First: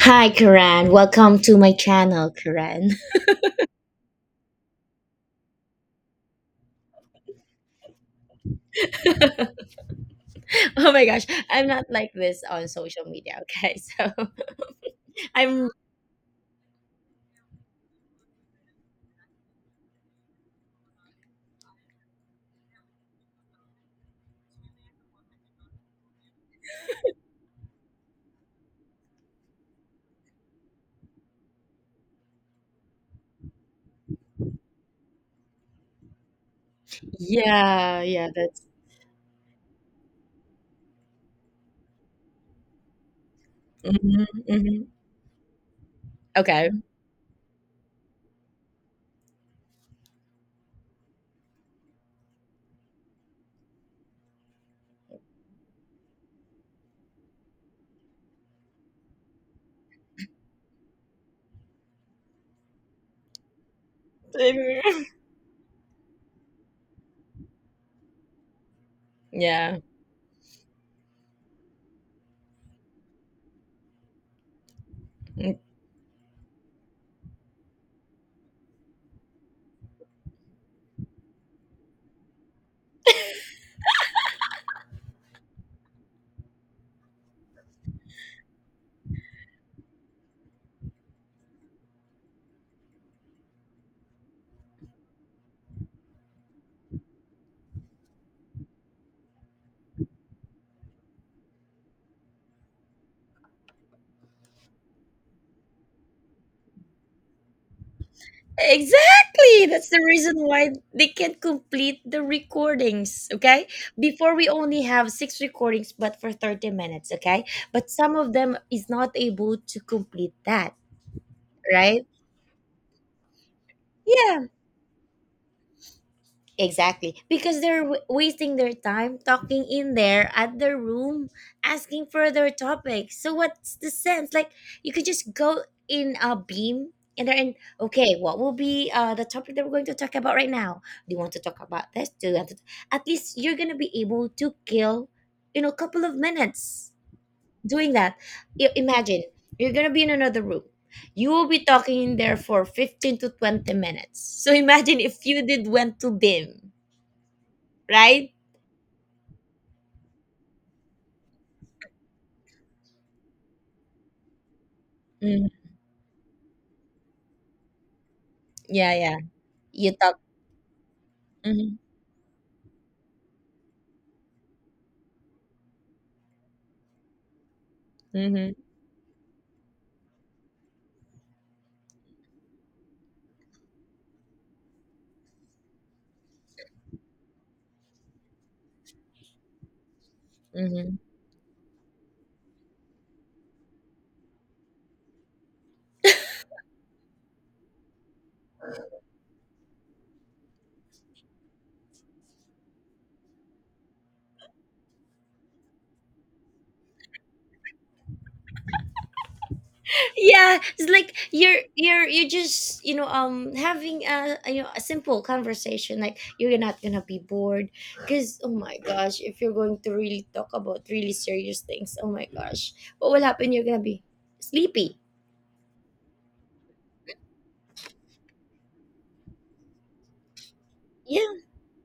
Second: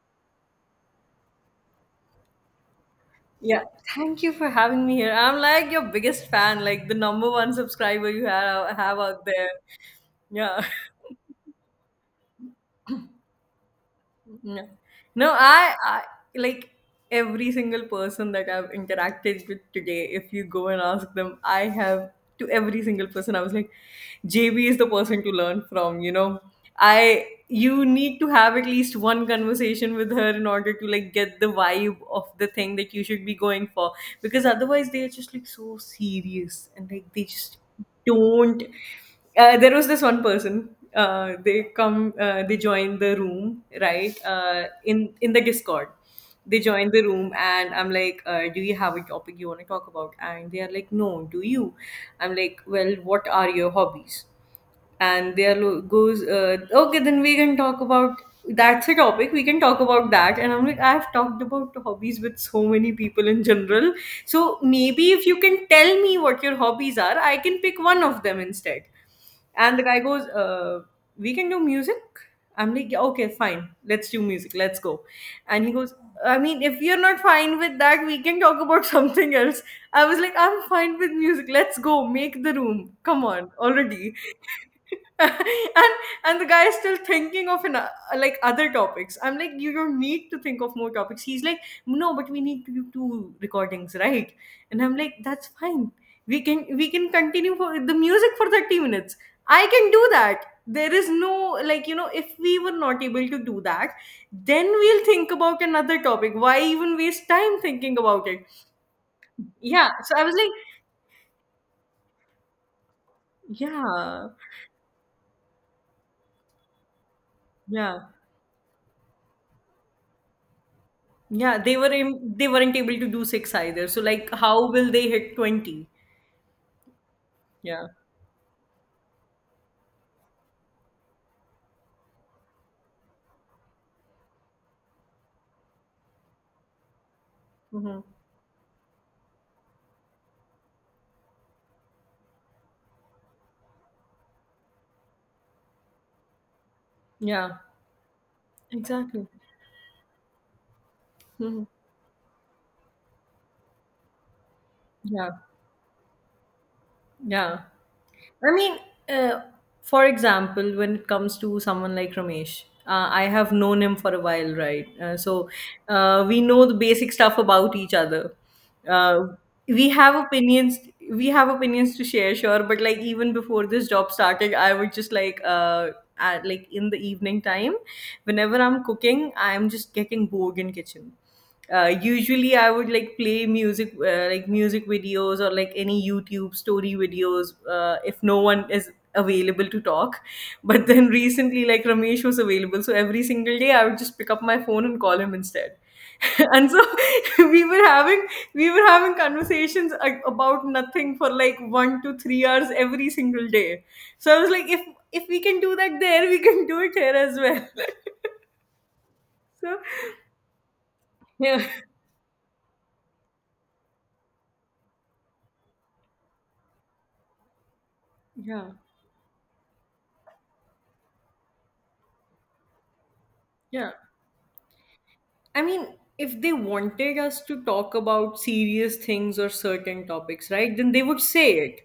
Hi, Karen. Welcome to my channel, Karen. Yeah, thank you for having me here. I'm like your biggest fan, like the number one subscriber you have out there. Yeah. Oh my gosh, I'm not like this on social media. Okay, so No, no, I'm I like every single person that I've interacted with today. If you go and ask them, I have to every single person. I was like, JB is the person to learn from. You know, I you need to have at least one conversation with her in order to like get the vibe of the thing that you should be going for, because otherwise they are just like so serious and like they just yeah, yeah. don't. That's There was this one person. They join the room, right, hmm hmm in the Discord. They okay. join the room and I'm like, do you have a topic you want to talk about? And they are like, no, do you? I'm like, well, what are your hobbies? And there goes, okay, then we can talk about, that's a topic, we can talk about that. And I'm like, I've talked about hobbies with so many people in general, so maybe if you can tell me what your hobbies are, I can pick one of them instead. And Yeah, the guy goes, we can do music. I'm like, "Yeah, okay, fine, let's do music, let's go." And he goes, I mean, if you're not fine with that, we can talk about something else. I was like, I'm fine with music. Let's go. Make the room. Come on, already. and and the guy is still thinking of like other topics. I'm like, you don't need to think of more topics. He's like, no, but we need to do two recordings, right? And I'm like, that's fine. We can continue for the music for 30 minutes. I can do that. There is no, like, you know, if we were not able to do that, then we'll think about another topic. Why even waste time thinking about it? exactly. That's Yeah, the so I was reason like, why they can't complete the recordings. Okay, yeah. before we only have 6 recordings, but for 30 minutes. Okay, but Yeah, some of them is not able to complete that. yeah Right? They weren't able to do six either, so like, Yeah. how will they hit 20? Exactly, because they're Yeah. Wasting their time talking in there at their room, asking further topics. So what's the sense? Like you could just go in a beam and then Hmm. okay, what will be the topic that we're going to talk about right now? Do you want to talk about this? Do you want to? At least you're gonna be able to kill, you know, a couple of minutes Yeah. doing that. Imagine Exactly. you're gonna be in another room. You will be Hmm. talking in there for 15 to 20 minutes. So imagine if Yeah. you did went to BIM, Yeah. right? I mean, uh, for example, when it comes to someone like Ramesh, I have known him for a while, right? Mm. We know the basic stuff about each other. Yeah, yeah. Uh, we You have talk. opinions. We have Mm-hmm. opinions to share, sure. But like, even before this job started, I would just like, like, in the evening time, whenever Mm-hmm. I'm cooking, I'm just getting bored in kitchen. Usually I would like play music, like music videos or like any YouTube story videos, if no one is available to talk. But Mm-hmm. then recently, like, Ramesh was available, so every single day I would just pick up my phone and call him instead. And so we were having we were having conversations about nothing for like 1 to 3 hours every single day. So I was like, if we can do that there, we can do it here as well. So Yeah, it's like you're yeah. you're you just, you know, having you know, a simple conversation. Like, you're not gonna be bored because, oh Yeah. my gosh, if you're going to really talk about really serious things, oh my gosh, what will happen? You're gonna Yeah. be sleepy. I mean, if they wanted us to talk about serious things or certain topics, right, then they would Yeah, say it.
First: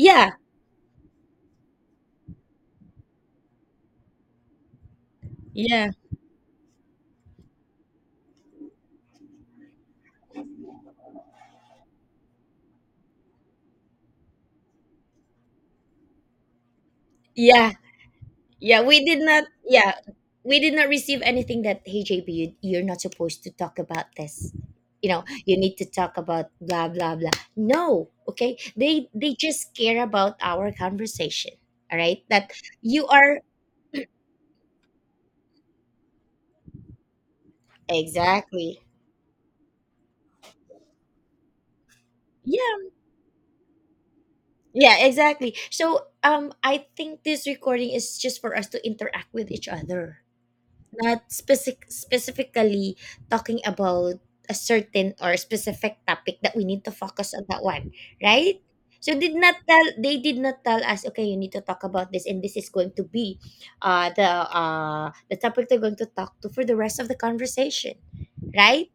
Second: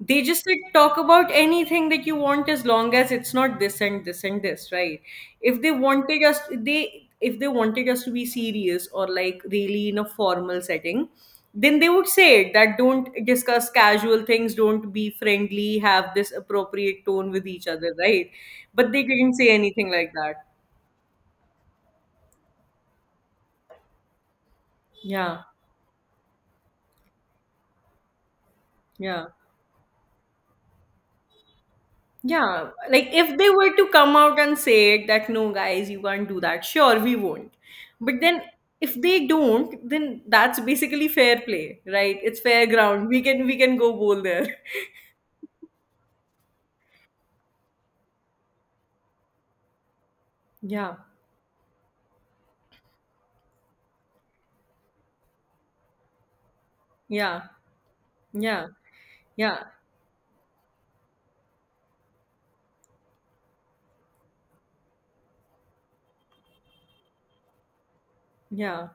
They just said, talk about anything that you want as long as it's not this and this and this, right? If they yeah, wanted us, they if they wanted us to be serious or like really in a formal setting, then they would say it, that don't discuss casual things, don't be friendly, have this appropriate tone with each yeah. other, right? Yeah, But we they did didn't not. say anything Yeah, like that. we did not receive anything that, hey, JB, you're not supposed to talk about this. You know, Yeah, you need to talk about blah blah blah. No, okay. They yeah. they just care about our conversation. All right, that Yeah, like, you if are they were to come out and say that no, guys, you can't do that, sure, we won't. But then exactly. if they don't, then that's basically fair play, right? It's fair Yeah, ground. We can go bowl there. yeah, exactly. So I think this recording is just for us to interact with each other. Yeah, Not specifically talking about a certain or specific topic that we need to focus yeah, on that one, right? yeah, So did not yeah. tell, they did not tell us, okay, you need to talk about this and this is going to be the topic they're going to talk to for the rest of the conversation, right? Yeah.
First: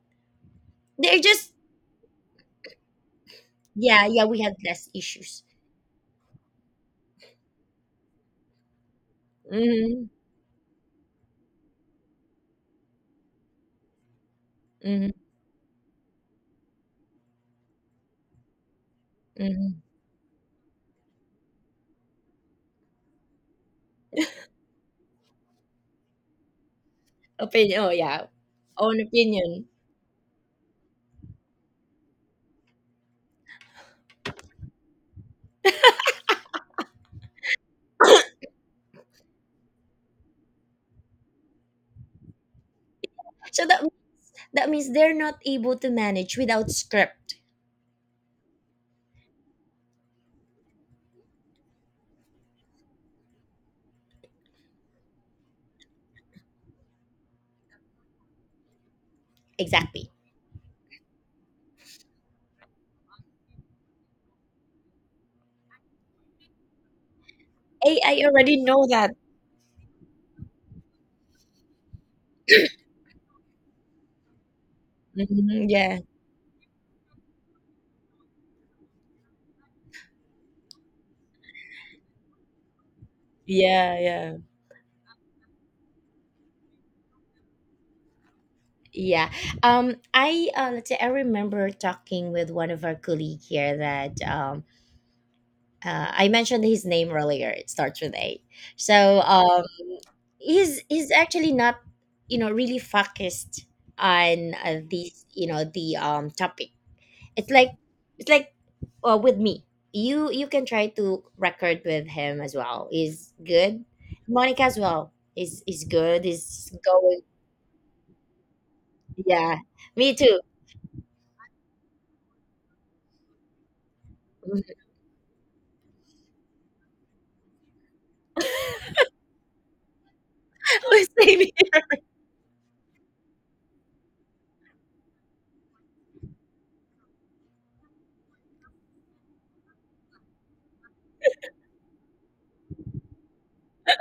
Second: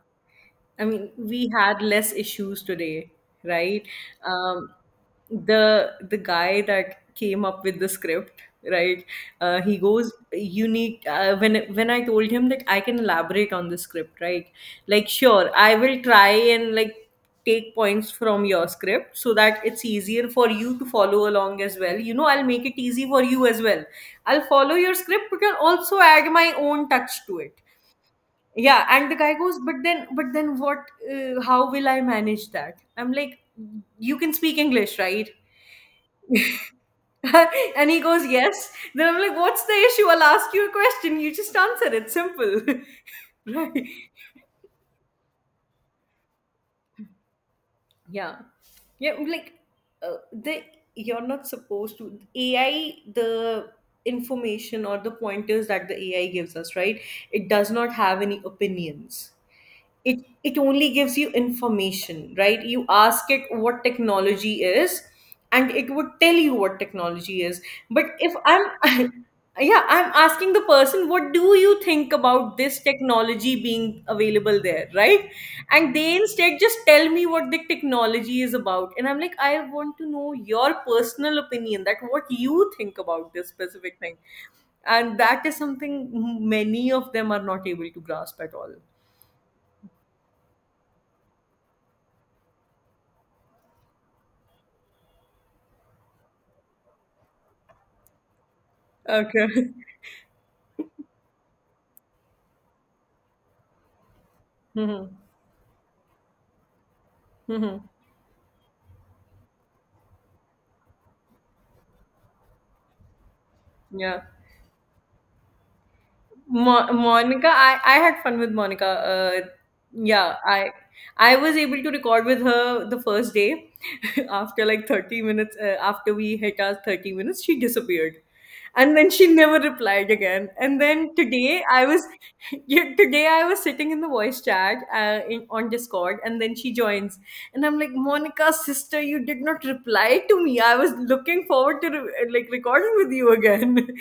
I mean, They're we just had less issues today, right? yeah, yeah, we had Um, less issues. the guy that came up with the script, right? He Mm-hmm. goes, "You need." When I told him that I can elaborate on the script, right? Like, Mm-hmm. sure, I will try and like take points from your script so that Mm-hmm. it's easier for you to follow along as well. You know, I'll make it easy for you as well. I'll follow your script, but I'll also add my own touch to it. Opinion. Oh yeah, Yeah. own And the guy goes, opinion. but then what? How will I manage that? I'm like, you can speak English, right? And he goes, yes. Then I'm like, what's the issue? I'll ask you a question, you just answer it, simple. So that, Right. that means they're not able to manage without script. Yeah. Yeah, like, the you're not supposed to AI the information or the pointers that the AI gives us, right? It does not have any opinions. Exactly. It only gives you information, right? You ask it what technology is, and it would tell you what technology is. But AI if already I'm know that. yeah, I'm asking the person, what do you think about this technology being available there, right? Mhm, And yeah. they instead just tell me what the technology is about, and I'm like, I want to know your personal opinion, that what you think about this specific Yeah, thing. yeah. And that is something many of them are not able to grasp at all. Yeah. I let's say I remember talking with one of our colleague here that I mentioned his name earlier. It starts with A. So Okay. He's actually not, you know, really focused on Mhm. these, you know, the topic. It's like Mhm. it's like With me, you can try to record with him as well. He's good. Yeah. Monica as well is good, is going. Monica, I had fun with Monica. Yeah, me Yeah, too. I I was able to record with her the first day. After like 30 minutes, after we hit our 30 minutes, she disappeared. And then she never replied again. And We're then same today I here. was yeah, today I was sitting in the voice chat, in on Discord, and then she joins. And I'm like, Monica, sister, you did not reply to me. I was looking forward to like recording with you again.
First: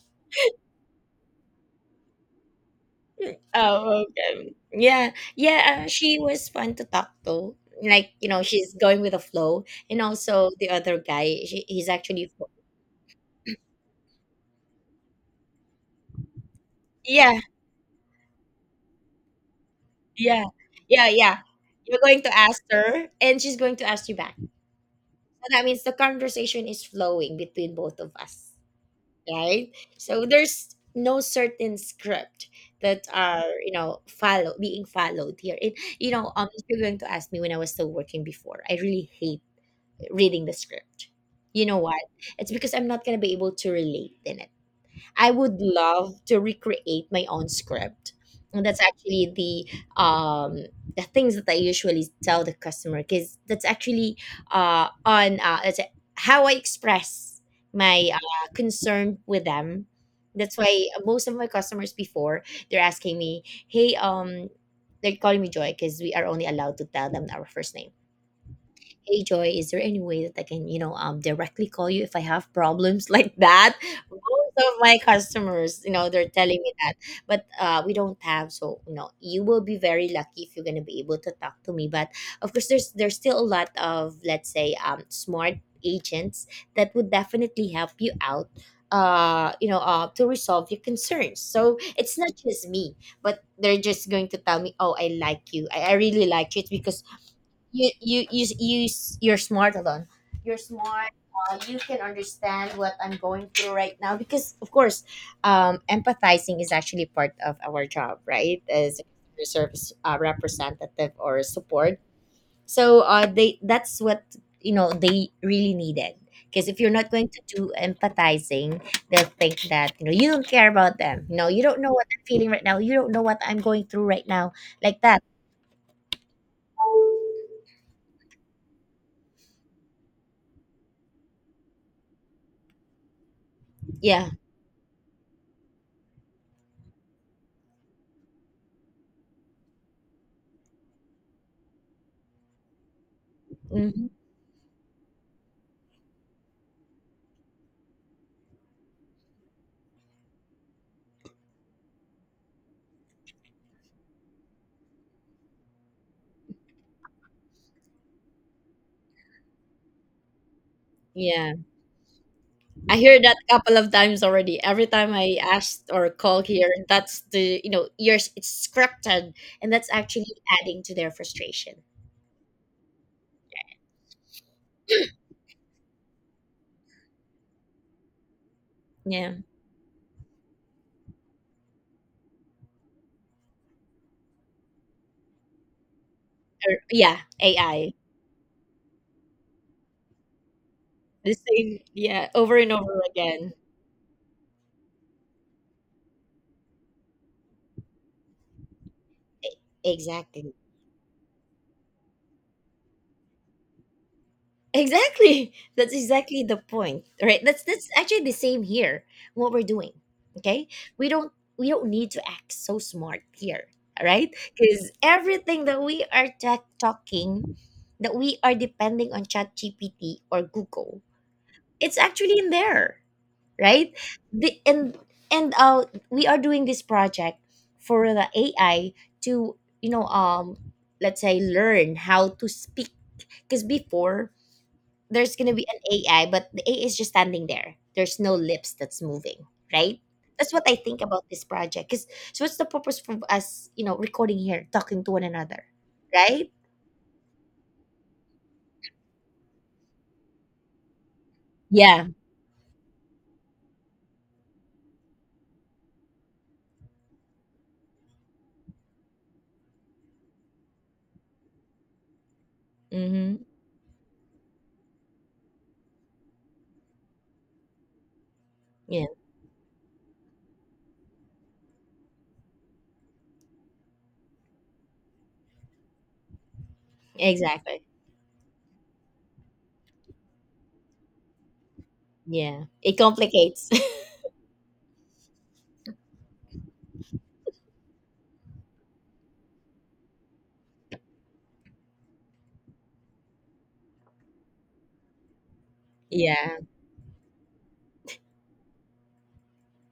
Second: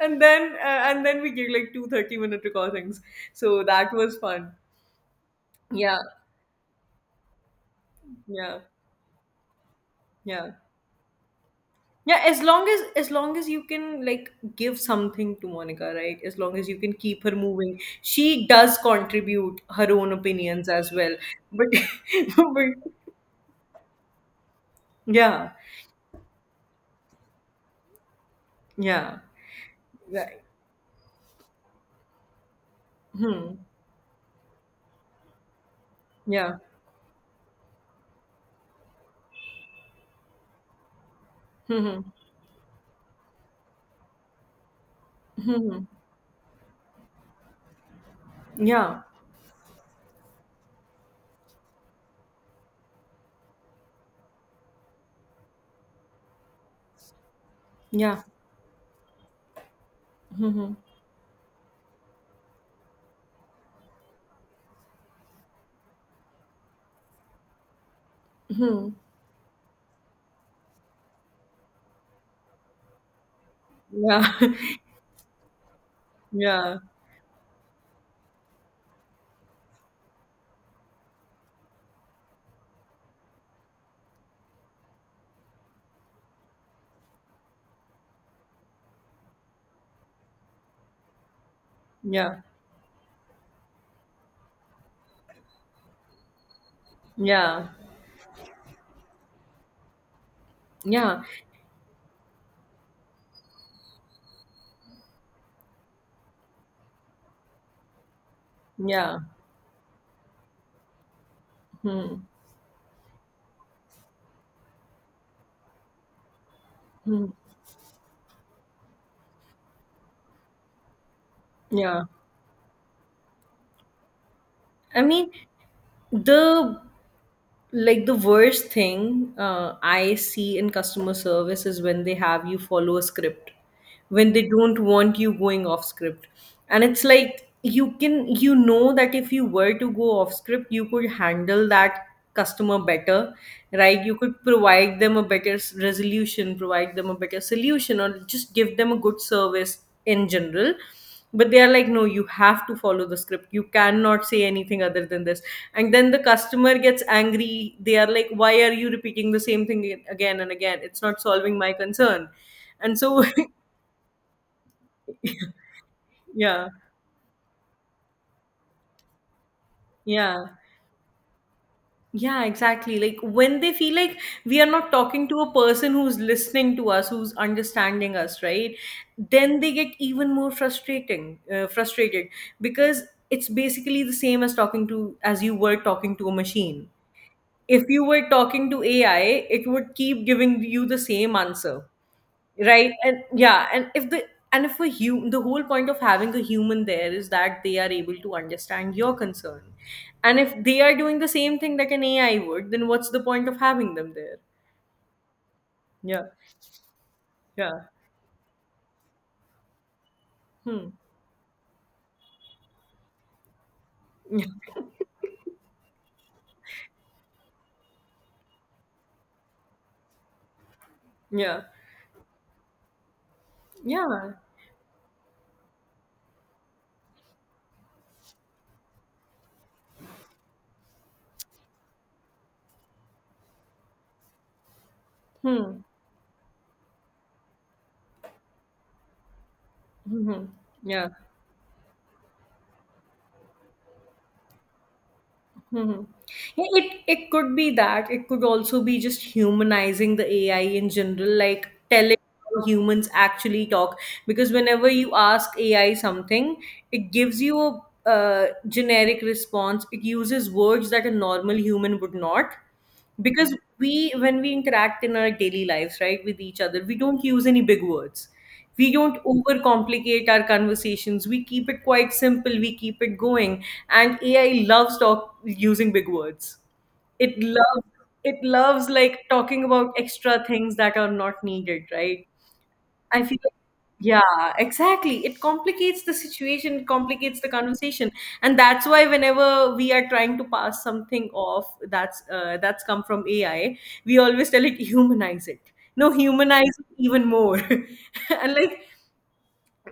And then we get like two 30-minute recordings. So that Oh, was fun. okay, yeah, yeah, Yeah. she was fun to talk to. Like, you know, Yeah. she's going with the flow. And Yeah. also the other guy, she, he's Yeah, actually as long as you can like give something to Monica, right? As long as you can keep her yeah, moving, she does contribute her own yeah, opinions as yeah, well. yeah, But, you're going to ask but her and she's going to ask you back. So yeah. that means the conversation is flowing between both of us, Yeah. right? So Right. there's no certain script that are, Hmm. you know, follow being followed here. And you know, Yeah. if you're going to ask me, when I was still working before, I really hate reading the script. You Hmm. know what? Hmm. It's because I'm not gonna be able to relate in it. I would Hmm. love to recreate my own script. And that's Yeah. actually um, the things that I usually tell the customer because that's actually on that's how I express my Yeah. Concern with them. Hmm. That's Hmm. why most of my customers before, they're asking me, "Hey, they're calling me Joy because we are only allowed to tell them our first name. Hmm. "Hey Joy, is there any way that I can, you know, directly call you if I have problems?" Like that, Yeah. most of my customers, you know, they're telling me Yeah. that. But we don't have, so you know, you will be very lucky if you're going to be able to talk to me. But of course there's still a lot of, let's say, smart agents that would definitely help you out you know to resolve your concerns. So it's not Yeah. just me, but they're just going to tell me, oh, I like you. I really like you. It's because Yeah. you you you you you're smart alone, you're smart. Yeah. You can understand what I'm going through right now because of course empathizing is actually part of our job, right? As Yeah. a service representative or support. Hmm. So they, that's what, you know, they really needed because if you're not Hmm. going to do empathizing, they'll think that, you know, you don't care about them, you know, you don't know Yeah. what I'm feeling right now, you don't know what I'm going through right now, like I that. mean, the the worst thing I see in customer service is when they have you follow a script, Yeah. when they don't want you going off script, and it's like, you know that if you were to go off script, you could handle that customer better, right? Hmm. You could provide them a better resolution, provide them a better solution, or just give them a good service in general. But they are like, no, you have to follow the script, you cannot say anything other than this. And then the customer gets angry, they are like, why are you repeating the same thing again and again, it's not Yeah. solving my concern. I And hear so that a couple of times already. Every time I ask or call yeah. here, that's the, you know, yours. It's scripted, and that's actually Yeah. adding to their frustration. Yeah, exactly. Like, when they feel like we are not talking to a person who's listening to us, who's understanding us, right? Yeah, Then they get even more frustrated, because it's basically the same as talking to as you were talking to a or, machine. yeah, If AI. you were talking to AI, it would keep giving you the The same same. answer, Yeah, over and right? over And again. yeah, and if the and if a hu- the whole point of having a human there is that they are able to understand your concern. And Exactly. if they are doing the same thing that an AI would, then what's the point of having them there? Exactly. That's Yeah. exactly the point, right? That's Yeah. that's actually the same here. What we're doing, okay? Hmm. We don't we don't need to act so smart here, all right? Because everything that we are tech talking, that we are depending on ChatGPT or Google, Yeah. it's actually in there, right? Yeah. The and We are doing this project for the AI to, you know, let's say, learn how to speak, because before, there's going to be an Hmm. AI, but the AI is just standing there. There's no lips that's moving, right? Hmm. Hmm. That's what I think Yeah. about this project. Because so, what's the purpose for us, you know, recording here, talking to one another, Hmm. right? Yeah, it could be that. It could also be just humanizing the AI in general, like Yeah. telling how humans actually talk. Because whenever you ask AI something, it gives you a, uh, generic response. It uses words that a normal human would not, Mm-hmm. because we when we interact in our daily lives, right, with each other, we don't use any big words, we Yeah. don't overcomplicate our conversations, we keep it quite simple, we keep it going. And AI loves talk using big words. it Exactly. loves it loves like talking about extra things that are not needed, right? Yeah. It I feel like, complicates. yeah, exactly. It complicates the situation, it complicates the conversation, and that's why whenever we are trying to pass something off that's come from AI, we always tell it, humanize it. No, yeah. humanize it even more. and like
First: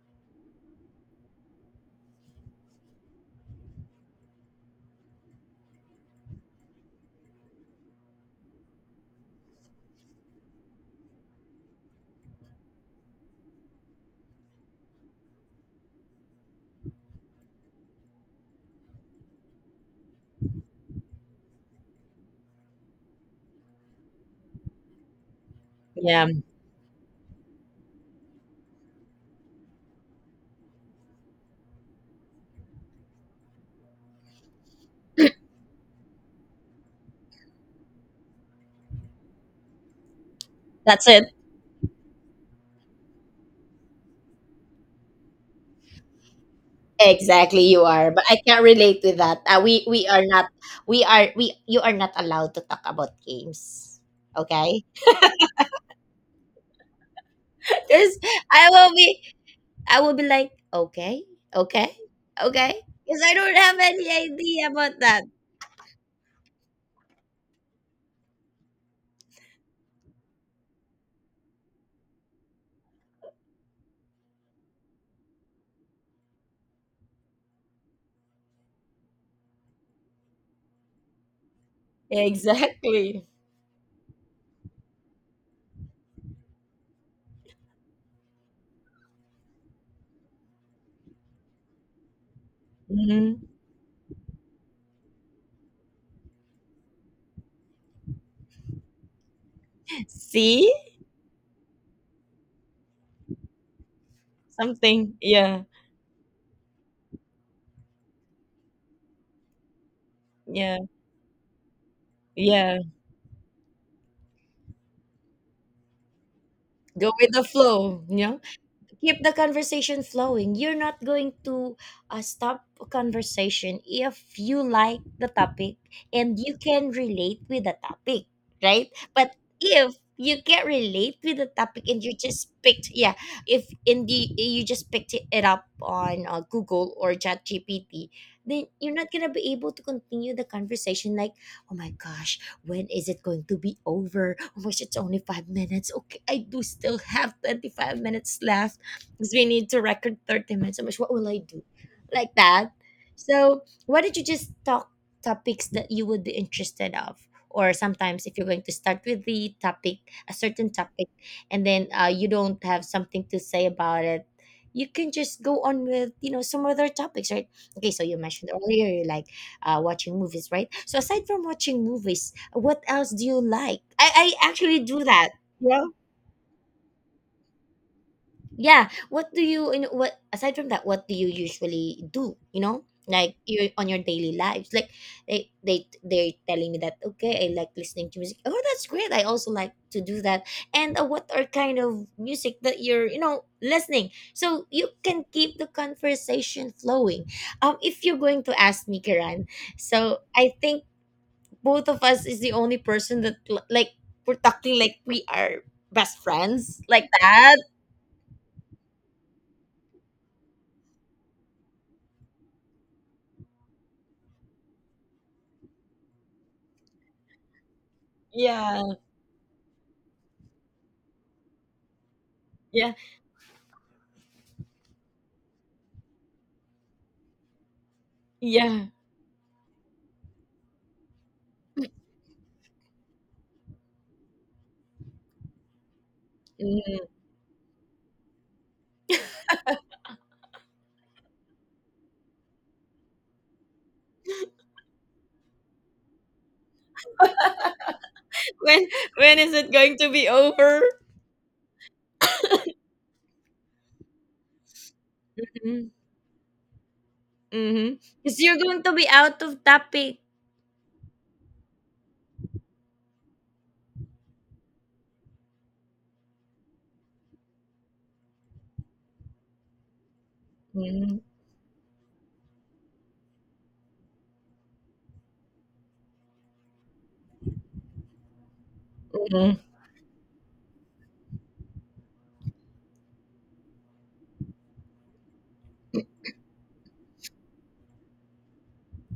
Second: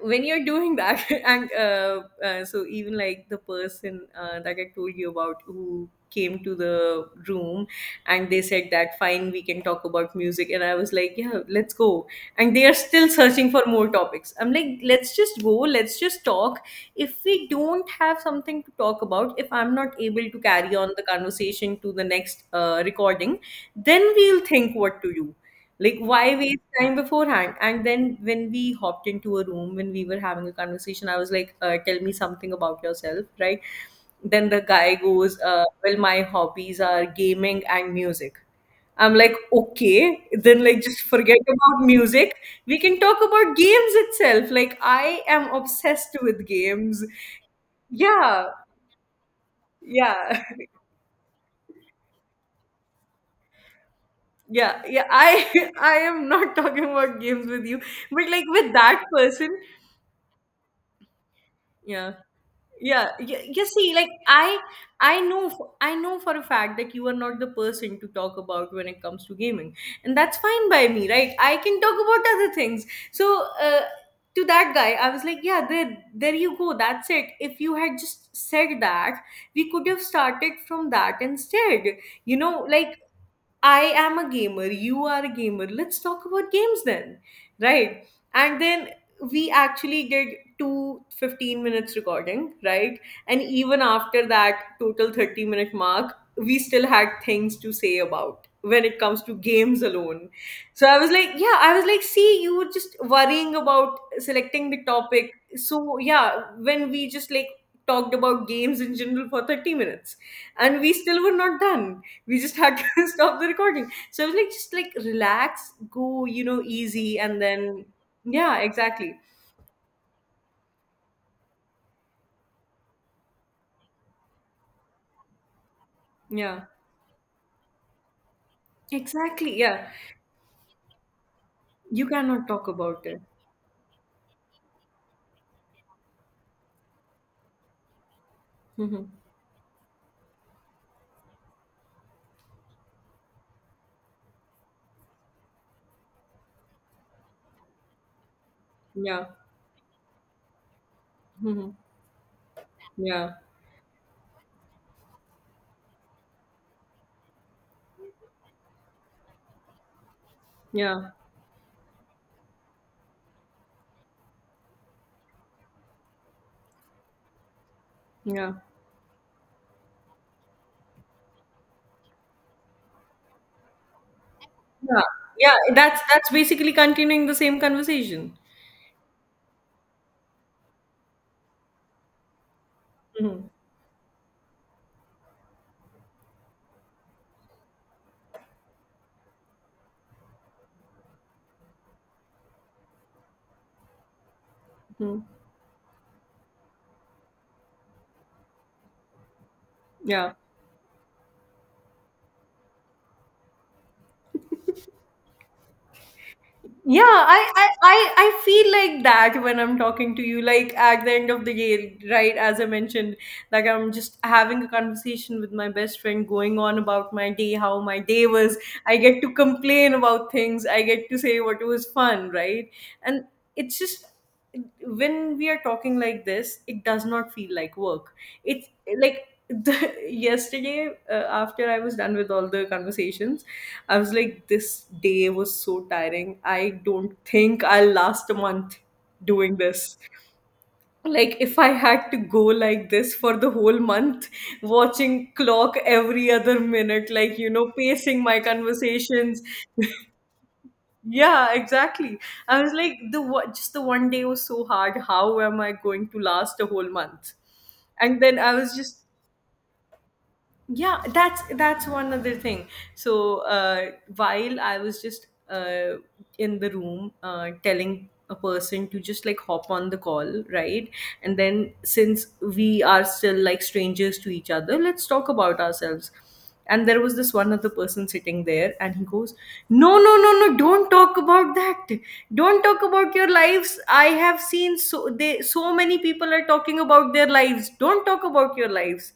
when you're doing that and so even the person that I told you about who came to the room and they said that fine, we can talk about music, and I was like, yeah, let's go. And they are still searching for more topics. I'm like, let's just go, let's just talk. If we don't have something to talk about, if I'm not able to carry on the conversation to the next recording, then we'll think what to do. Yeah. Why waste time beforehand? And then when we hopped into a room, when we were having a conversation, I was like, tell me something about yourself, right? Then the guy goes, well, my hobbies are gaming and music. I'm like, okay, then just That's it. forget about music. We can talk about games itself. Like, I am obsessed with games. Exactly, you are. But I Yeah, can't relate with that. We are yeah. not. We are we. You are not allowed to talk about games. Yeah, Okay. yeah, I I am not talking about games with you, Because but I with will that be. person. I would be like, okay, okay, Yeah. okay, Yeah, because I don't you have see, any idea about I that. know, I know for a fact that you are not the person to talk about when it comes to gaming, and that's fine by me, right? I can talk about other things. So, to that guy, I was like, yeah, there you go. That's it. If you had just said that, we could have started from that instead. You know, like, Exactly. I am a gamer, you are a gamer. Let's talk about games then, right? And then we actually did two 15 minutes recording, right? Hmm. And even after that total 30-minute mark, we still had things to say about when it comes to games alone. See So I was like, yeah, I was like, see, you were just worrying about selecting the something? topic. Yeah, So yeah, when we just talked about games in general for 30 minutes yeah, and we still were not done, we just had yeah. to stop the recording. So I was like, just like relax, go, you know, Go easy, with and the then flow. Yeah. yeah, exactly, Keep the conversation flowing. You're not going to stop a conversation if you like the topic and you yeah, can relate with the topic, right? But exactly, yeah. if you can't relate with the topic and You you cannot just talk picked, about yeah, it. if in the you just picked it it up on Google or chat gpt then you're Hmm. not gonna be able to continue the conversation. Like, oh my gosh, when is it going to be over? Oh my gosh, it's only 5 minutes. Okay, I do still have 25 minutes left Yeah. because we need to record 30 minutes. So much. What will I do? Hmm. Like that. Yeah, So why don't you just talk topics that you would be interested of? Or sometimes if you're going to start with the topic, a certain topic, yeah, and then you don't have something to say about it, you can just go on with, you know, some other topics, right? Okay, so you mentioned yeah, earlier you like watching movies, right? So aside from watching movies, what else do you like? I actually yeah, do that. yeah. Yeah. That's basically continuing the same conversation. Yeah. What do you, you know, what aside from that, what do you usually do? You know, like Hmm. you on your daily lives. Like they're telling me that okay, I like listening to music. Oh, that's great. I also like to do that. And what are kind of music that you're, you know, listening? So you Hmm. can keep the conversation flowing. If you're going to ask me, Kiran, so Yeah. I think both of us is the only person that like, we're talking like we are best friends Yeah, like that. I feel like that when I'm talking to you, like at the end of the day, right? As I mentioned, like I'm just having a conversation with my best friend, going on about my day, how my day was. Yeah. I get to complain about things, I get to say what was fun, right? Yeah. And it's just when we are talking like this, it does not feel like work. It's Yeah. like yesterday after I was done with all the conversations, I was like, this day was so tiring, I don't Mm. think I'll last a month doing this. Like if I had to go like this for the whole month, watching clock every other minute, like, you know, pacing my When when conversations. is it going to be over? Yeah, exactly. I was like, just the one day was so hard, how am I Mhm. going to last a whole month? Mhm. And then 'Cause I you're was going to just, be out of topic. yeah, that's one other thing. So while I was just in the room telling a person to just hop on the call, right? Mhm, And then, since we are still like strangers to each other, let's talk about ourselves. And there was this one other person sitting there, and he goes, mhm. no, no, no, no, don't talk about that, don't talk about your lives, I have seen so many people are talking about their lives, don't talk about your lives.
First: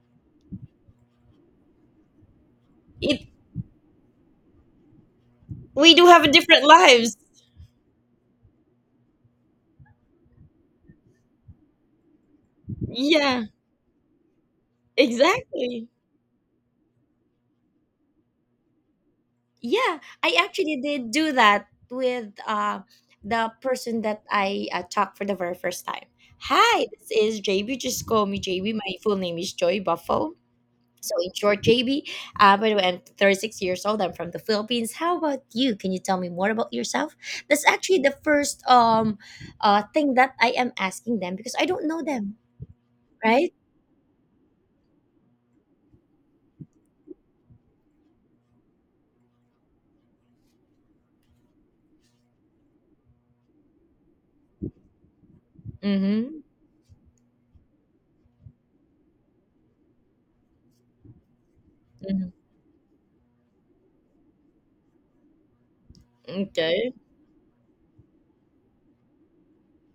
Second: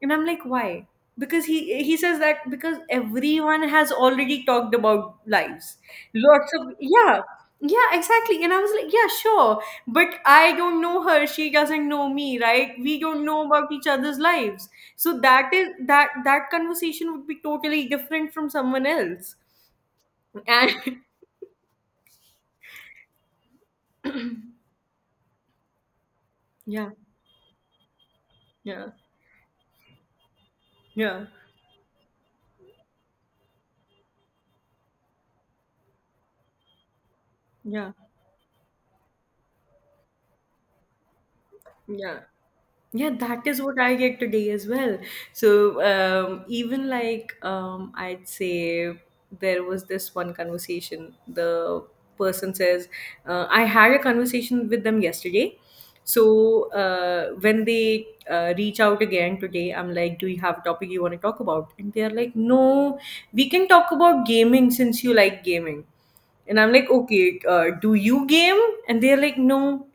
And I'm like, why? Because he says that because It everyone has already talked about lives we do have lots different of lives. yeah. Yeah, exactly. And I was like, yeah, sure. But I don't know her. She doesn't know me, right? We don't Yeah, know about each other's lives. So that is exactly. That conversation would be totally different from someone else. Yeah, I And actually did do that with the person that I talked for the very first time. Hi, yeah, this is JB. Just call me JB. yeah, My full name is Joy Buffo. So yeah, in short, JB, by the way, I'm 36 years old. I'm from the Philippines. How about you? Can you tell me more about yourself? That's yeah, actually the first thing that I am asking them because I don't know yeah. them, Yeah, that right? is what I get today as well. So, even I'd say there was this one conversation. The person says, I had a conversation with them yesterday. Mm-hmm. So, when they reach out again today, I'm like, do you have a topic you want to talk about? And they're Mm-hmm. like, no, we can talk about gaming since you like gaming. And I'm like, Okay. okay, do you game? And they're like, no.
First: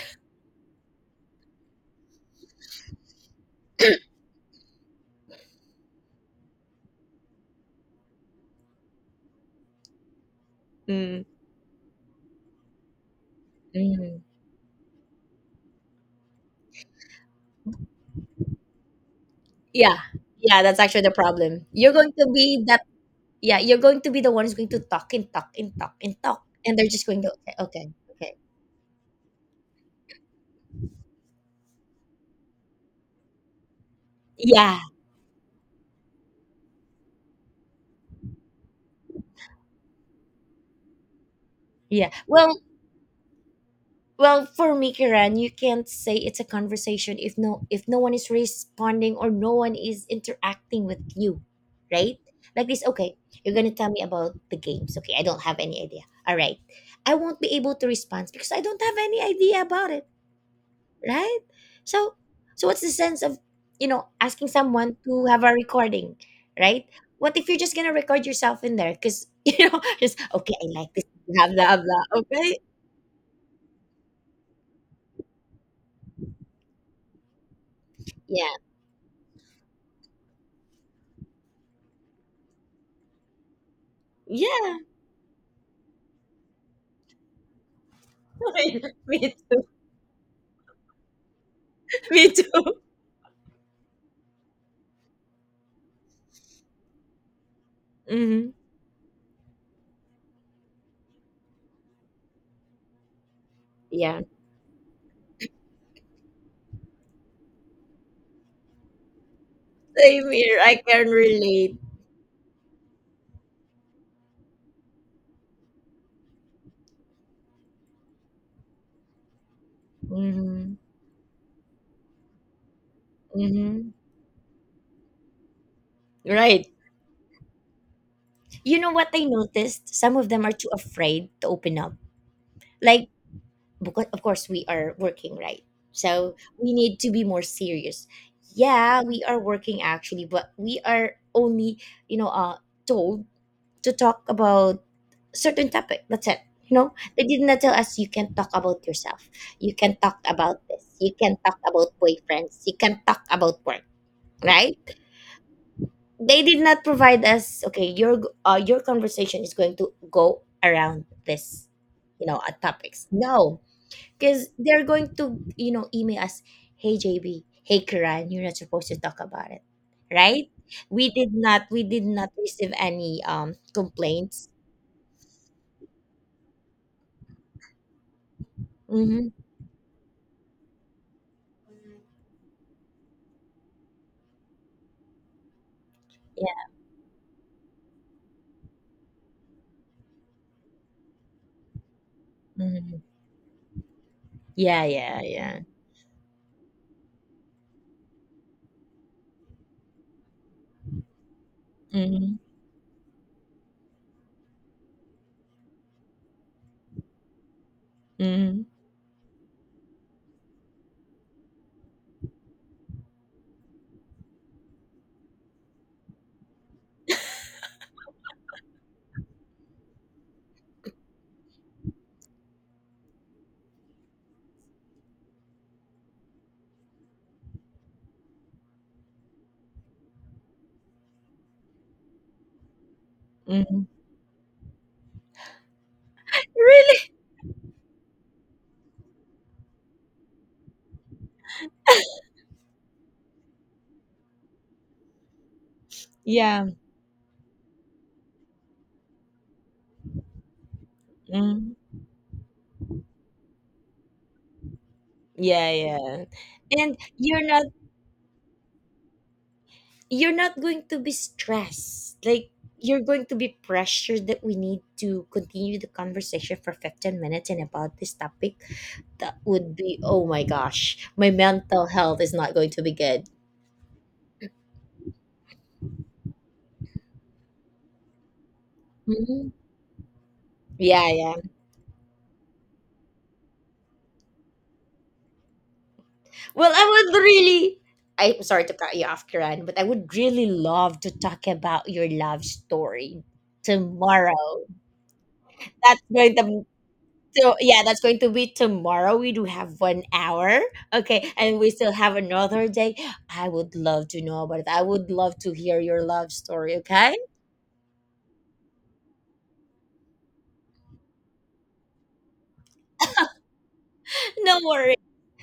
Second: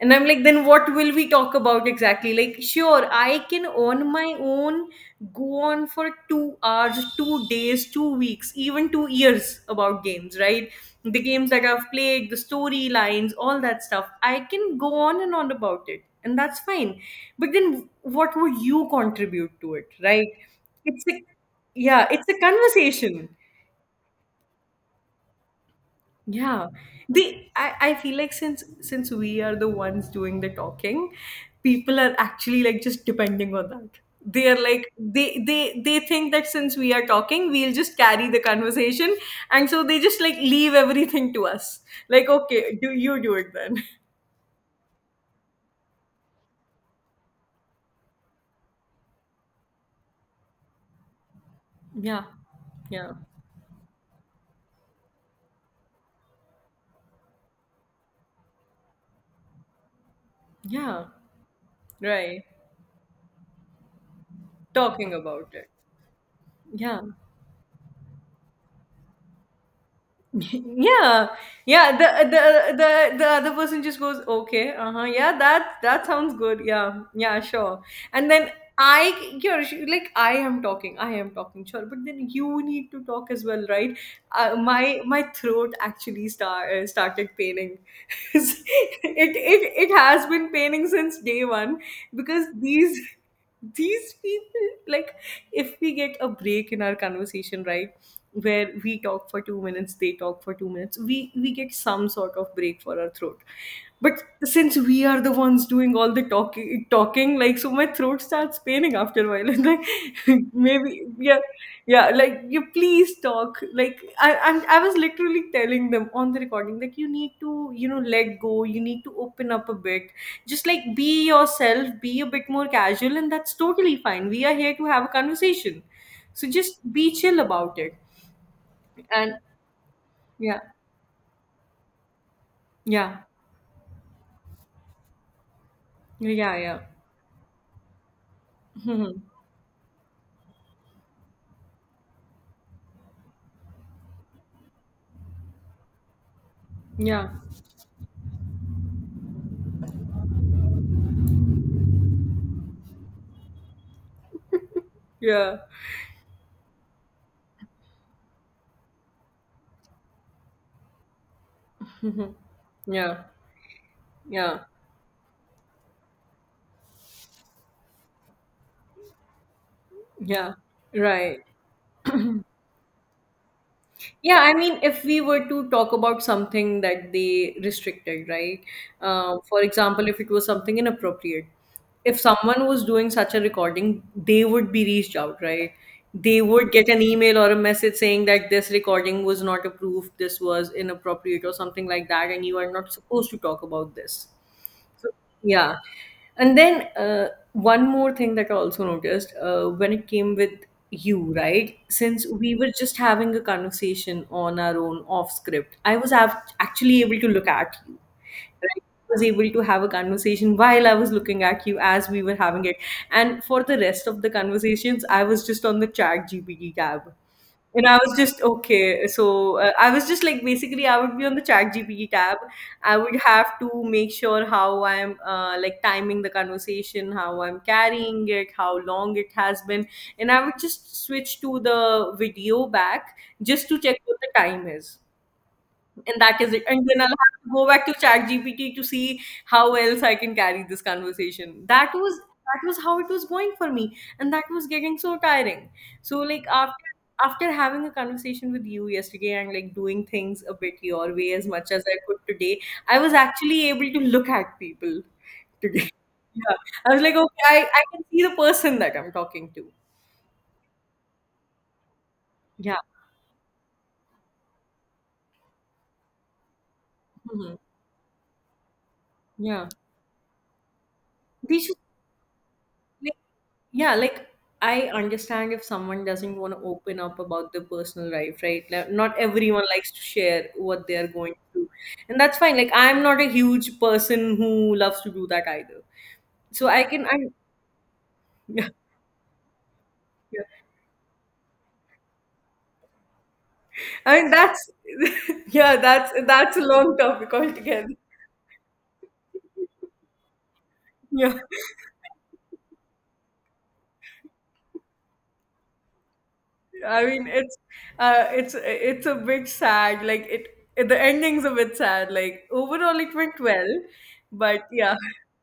And I'm like, then what will we talk about exactly? Like, sure, I can on my own go on for 2 hours, 2 days, 2 weeks, even 2 years about games, right? The games that I've played, the storylines, all that stuff. Mm-hmm. I can go on and on about it, and that's fine. But then what would you contribute to it, Yeah. right? Yeah, that's actually It's the a problem. You're Yeah, going to it's a be that, conversation. yeah, you're going to be the one who's going to talk and talk and talk and talk. Yeah, And they're just going to they. Okay, I okay, feel like, okay. since we are the ones doing the talking, people are actually like just depending on that. They are Yeah. like they think that since we are talking, we'll just carry the conversation, and so they just leave everything to us. Yeah. Like, Well, okay, do you do it then? Well, for me, Kiran, you can't say it's a conversation if no one is responding or no one is interacting with you, right? Yeah, Like this, yeah, okay, you're gonna tell me about the games. Okay, I don't have any idea. All right. I won't be able to respond because I don't have any idea about it, yeah. right? So Right, so what's the sense of asking someone talking to have about a it. recording, right? Yeah. What if you're just gonna record yourself in there? Because just okay, I like this, Yeah, blah blah yeah, blah. Okay. The other person just goes, okay, uh-huh, yeah, that sounds good, yeah, yeah, sure. And then Yeah. I you're like, I am talking, I am talking, sure, but then you need to talk as well, right? Yeah. My throat actually started paining. Me too. It has been paining since day 1 Me because too. these people like, if we get a break in our conversation, right, Hmm where we talk for 2 minutes, they talk for 2 minutes, we get some sort of break for our throat. But Yeah. since we are the ones doing all the talking, like so, my throat starts paining after a while. It's Same like, here. I maybe can yeah, relate. yeah, like, you please talk. Like I was literally telling them on the recording like, you need to, you know, let go. You need to open up a bit. Just Hmm like be yourself, be a bit more casual, and that's hmm totally fine. We are here to have a conversation. So Right. just be chill about it. You know what I And noticed? Some of them are yeah, too afraid to open up. Like, yeah, because of course we are working, right? So yeah, we yeah, need to be more serious. Yeah, mhm, we are working actually, but we are only, you know, uh, told to talk about certain topic. That's it. You know, they yeah, did not tell us you can talk about yourself, you can talk about this, you can talk about boyfriends, you can talk about work, right? yeah, They did not provide us. Okay, your conversation is going to go around this, topics. yeah, No, because yeah, they're going to email us, hey JB, hey Kiran, you're not supposed to talk about it, right? yeah, We did right. not we did not receive any Yeah, complaints. I mean, if we were to talk about something that they restricted, right? Mm-hmm. For example, if it was something inappropriate, if someone was doing such a recording, they would be reached out, right? They would Yeah. get an email or a message saying that this recording was not approved, this was inappropriate, or something like that, and you are not Mhm. supposed to talk about this. Yeah, So, yeah, yeah. yeah. And then one more thing that I also noticed when it came with you, right? Since Mhm, we were just having a conversation on our own off script, I was actually able to look at you, mhm, right? I was able to have a conversation while I was looking at you as we were having it. And for the rest of the conversations, I was just on the chat GPT tab. And I was just okay. So I was just like, basically I would be on the chat GPT tab. I would have to make sure how I'm timing the conversation, how I'm carrying it, how long it has been, and I would just switch to the video back just to mhm. check what the time is, and that is it. And then I'll Really? have to go back to ChatGPT to see how else I can carry this conversation. That was how it was going for me, and that was getting so tiring. So like, Yeah. after having a conversation with you yesterday and like doing things a bit your way as much Mhm. as I could today, I was actually able to look at people Yeah, today. yeah. Yeah, I And was like, okay, you're not I can see the person that I'm talking to. you're not going to be stressed. Like Yeah. you're going to be pressured that we need to continue the conversation for 15 minutes Mhm. and about this topic. That Yeah. would be oh my gosh, my They should mental health is not going to be good. Yeah, like I understand if someone doesn't want to open up about their personal life, right? Like, not Mhm. everyone likes to share what they are Yeah, going yeah. through. And that's fine. Like, I'm not a huge person who loves to do that either. So Well, I I can I would really. I'm sorry yeah, to cut you off, Kiran, but I would yeah. really love to talk about your love story I mean tomorrow. that's yeah, That's that's going a to. long topic So yeah, altogether. that's going to be tomorrow. We do have 1 hour, okay, Yeah. and we still have another day. I would love to know about it. I would love to hear your love story. I Okay, mean it's it's a bit sad. Like it the ending's a bit sad. Like, overall it went well. no But worry, yeah,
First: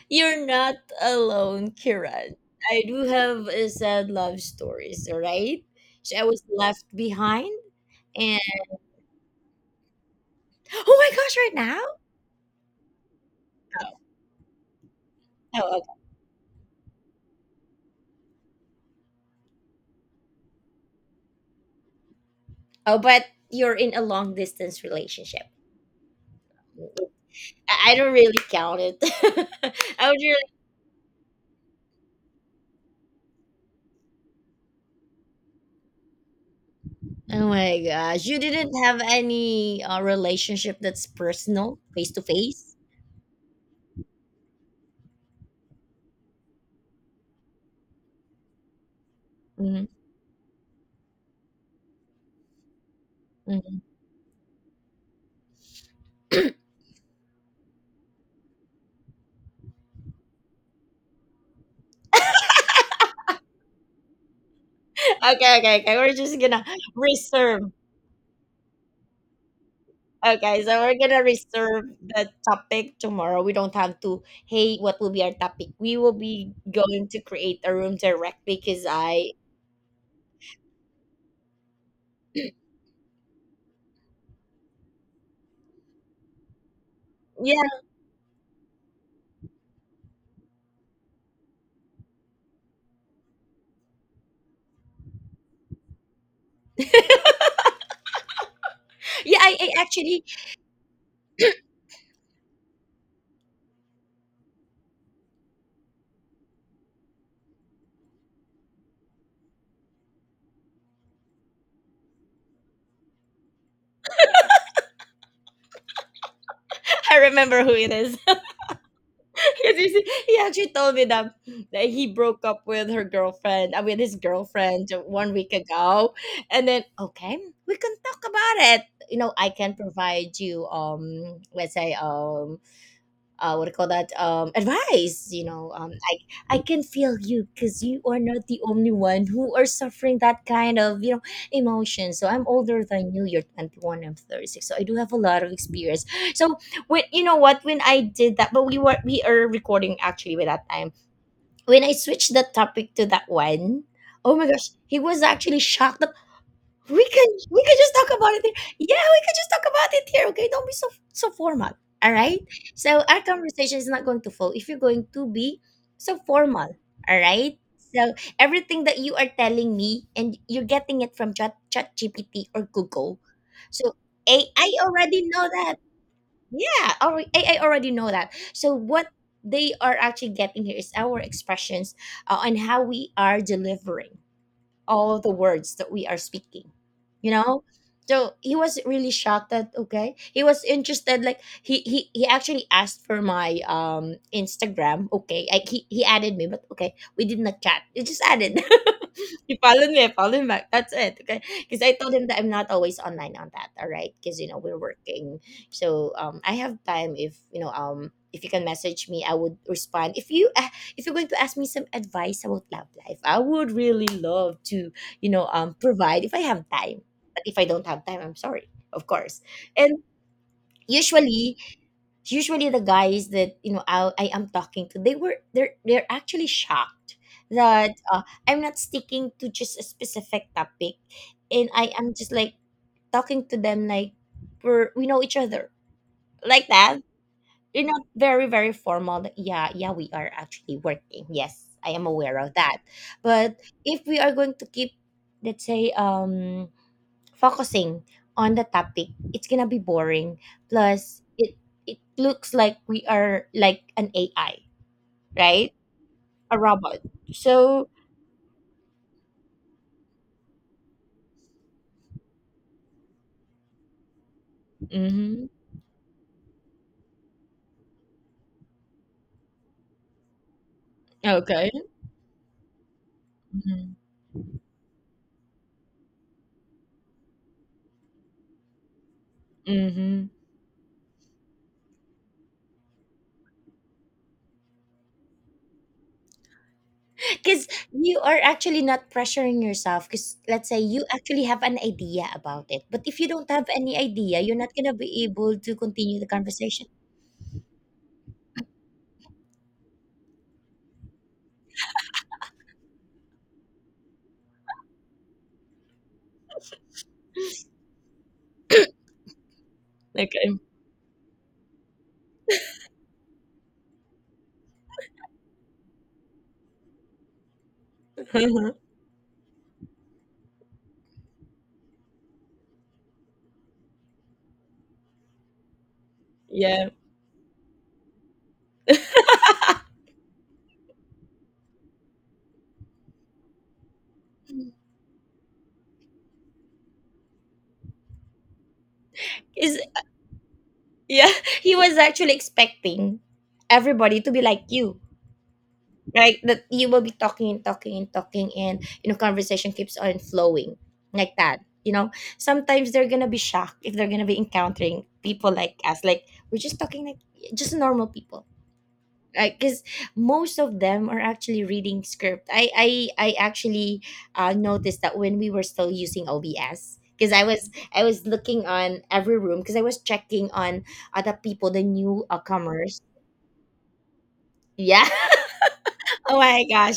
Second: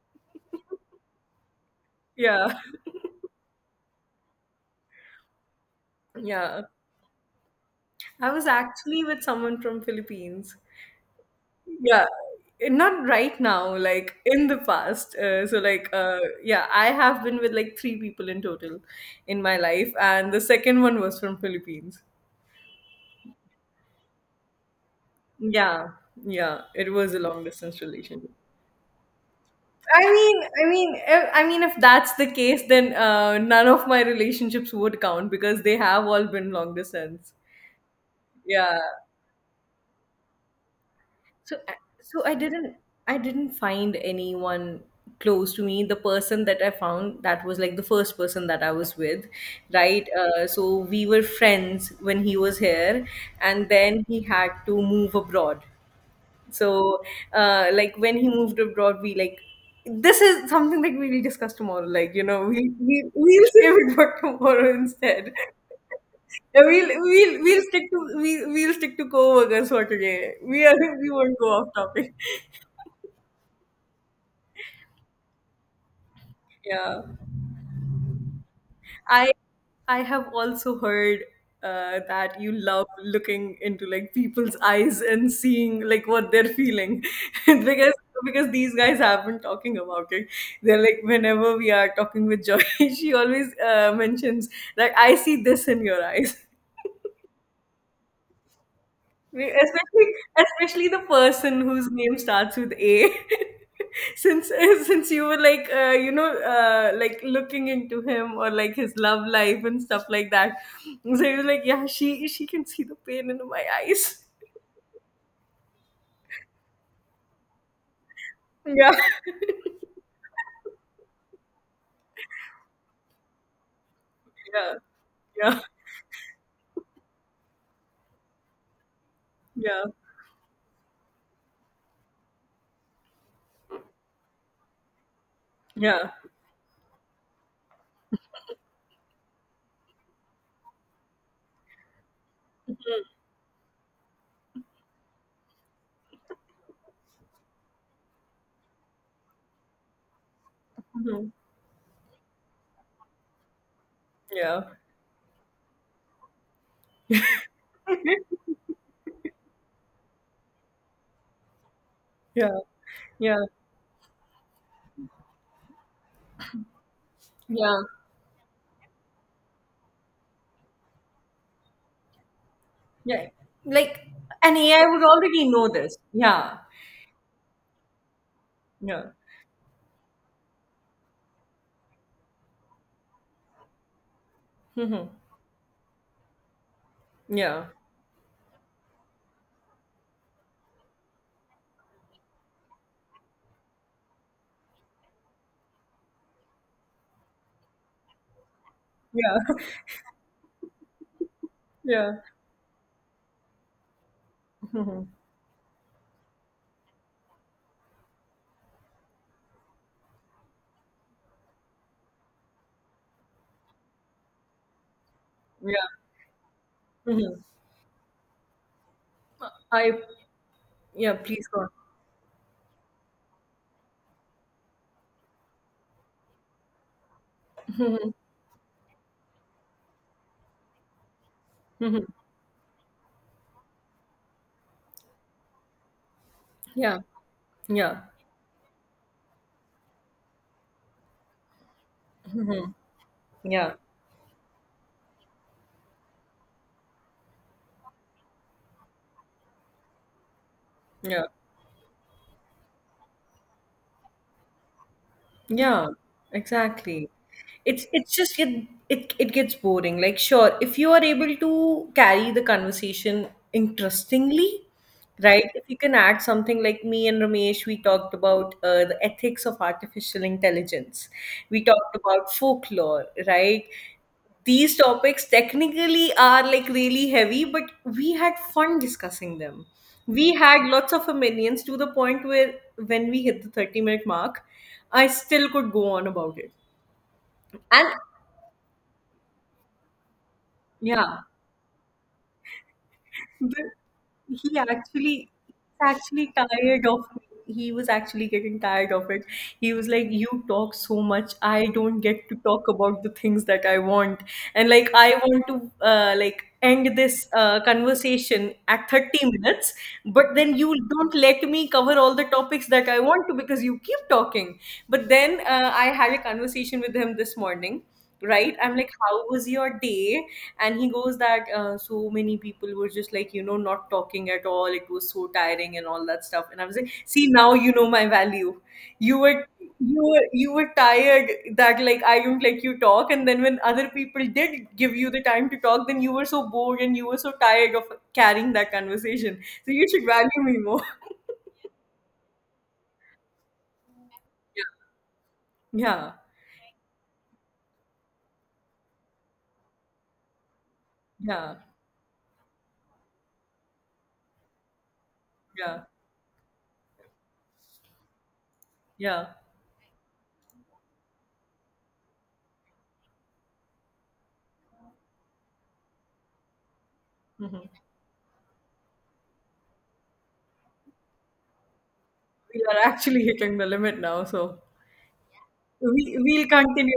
you're not alone, Kiran. yeah. I do have a sad love stories. All right, so I was Yeah. left behind, I and was actually with someone from Philippines. oh my gosh, right now. Yeah, not right now, like in the past. So Oh, okay. Yeah, I have been with like 3 people in total in my life, and the second one was from Philippines. Oh, but you're in a long distance relationship. Yeah, yeah, it was a long distance I don't relationship. really count it. I would really. If, if that's the case, then none of my relationships would count because they have all been long distance. Oh my gosh, you didn't Yeah. have any relationship that's So, personal, face to so I face. didn't, find anyone close to me. The person that I found that was like the first person that I was with, Mhm, right? So we were friends when he was here, and mhm. then he had to move abroad. So, like when he moved abroad, we like. This is something that we will discuss tomorrow. Like, you know, we'll save it for tomorrow instead. Okay, okay, okay. We're just gonna We'll reserve. stick to we we'll stick to co-workers for today. Okay, We are, so we're we gonna won't go off reserve topic. the topic tomorrow. We don't have to. Hey, what will be our topic? We will be Yeah. going to create a room directly because I I. I have also heard that you love looking into like people's eyes and seeing like what they're feeling, Yeah, because these guys have been talking about it. They're like, whenever we are talking with Joy, she always mentions, like, I see this in your eyes. yeah. I Especially, actually the person whose name starts with A. Since you were like you know like looking into him or like his love life and stuff like that, so he was like, yeah, she can see the pain in my eyes. I remember who it is. Yeah, 'Cause he actually told me that, that he broke up with his yeah, girlfriend 1 week yeah, ago. And then, okay, we can talk about it. You know, I can yeah, provide you, let's say, what do you call that advice yeah, I can feel you because you are not the only one who are suffering that kind of emotion. So I'm older than you. You're 21, I'm 36, so I do have a lot of experience. So when you know what when I did that, but we are recording actually by that time, mhm, when I switched the topic to that one, oh my yeah, gosh, he was actually shocked. We can just talk about it here. Yeah, we can just talk about it here. Okay, don't be so formal. All right. yeah, So our yeah, conversation is not going to flow if you're going to be so formal. All right. yeah, So everything that you are telling me and you're getting it from Chat GPT or Google. yeah. So Like, an AI AI would already know already know that. this. Yeah, AI already know that. So yeah, what they are actually getting here is our expressions and how we are delivering hmm, all the words that we are speaking, you know. yeah, So he was really shocked that okay, he was interested. Like he actually asked for my Instagram. Okay, he added me, but okay, we did not chat. He just added, yeah, he followed me, I followed him back, that's it. Okay, because I told yeah, him that I'm not always online on that. All right, because you know, we're hmm, working. So I have time. If if you can message me, I would respond. If you're going to ask me some advice about love life, I would really love to, yeah. provide if I have time. Mhm. But if I don't have time, I'm sorry, of course. I, And yeah, please usually, go on. usually the guys that I am talking to, they were they're actually shocked that I'm not sticking to just a specific topic, and I Mhm. am just like talking to them like we know each other like that. Yeah, You're yeah, not very, very formal. Yeah, yeah, we are actually working. Yes, I am aware of that. But yeah, if we are going to keep, let's say, focusing on the topic, it's gonna be boring. Plus, yeah, it looks like we are like an AI, right? yeah. A robot. Exactly. It's So, just it gets boring. Like, sure, if you are able to carry the conversation interestingly, mm-hmm. right? If you can add something, like me and Ramesh, we talked about the ethics of artificial intelligence. We Okay. talked about folklore, right? These topics technically are like really heavy, but we had fun discussing them. Mm-hmm. We had lots of opinions to the point where, when we hit the 30-minute mark, I still could go on about it. Because And you are actually not pressuring yourself, because let's say you yeah. actually have an idea about it, but if you don't have But any idea, you're he not going to be actually, able to he's continue the actually tired conversation. of me. He was actually getting tired of it. He was like, you talk so much. I don't get to talk about the things that I want. And like, I want to like end this conversation at 30 minutes, but Like, then I'm, you don't let me cover all the topics that I want to because you keep talking. But then I had a conversation with him this morning, right? I'm like, how was your day? And he goes that, so many people were just like, you know, not talking at all, it was so tiring and all that stuff. And I was yeah. like, see, now you know my value. you were you were tired that like, I don't let you talk, and then when other people did give you the time to talk, then you were so bored and you were so tired of carrying that conversation. So is you should value me more. Yeah, he was actually expecting everybody to be like you, Yeah, right? That you will be talking and talking and talking and you know conversation keeps on flowing like yeah, that, you know. Sometimes they're gonna be shocked if they're gonna be encountering people like yeah, us, like we're just talking like just normal people. yeah. Because most of them are actually reading script. I actually noticed that when we were still using OBS, because I was Hmm. I was looking on every room, because I was checking on other people, the new We are comers. actually hitting the limit now, so Yeah. Oh we'll my continue gosh.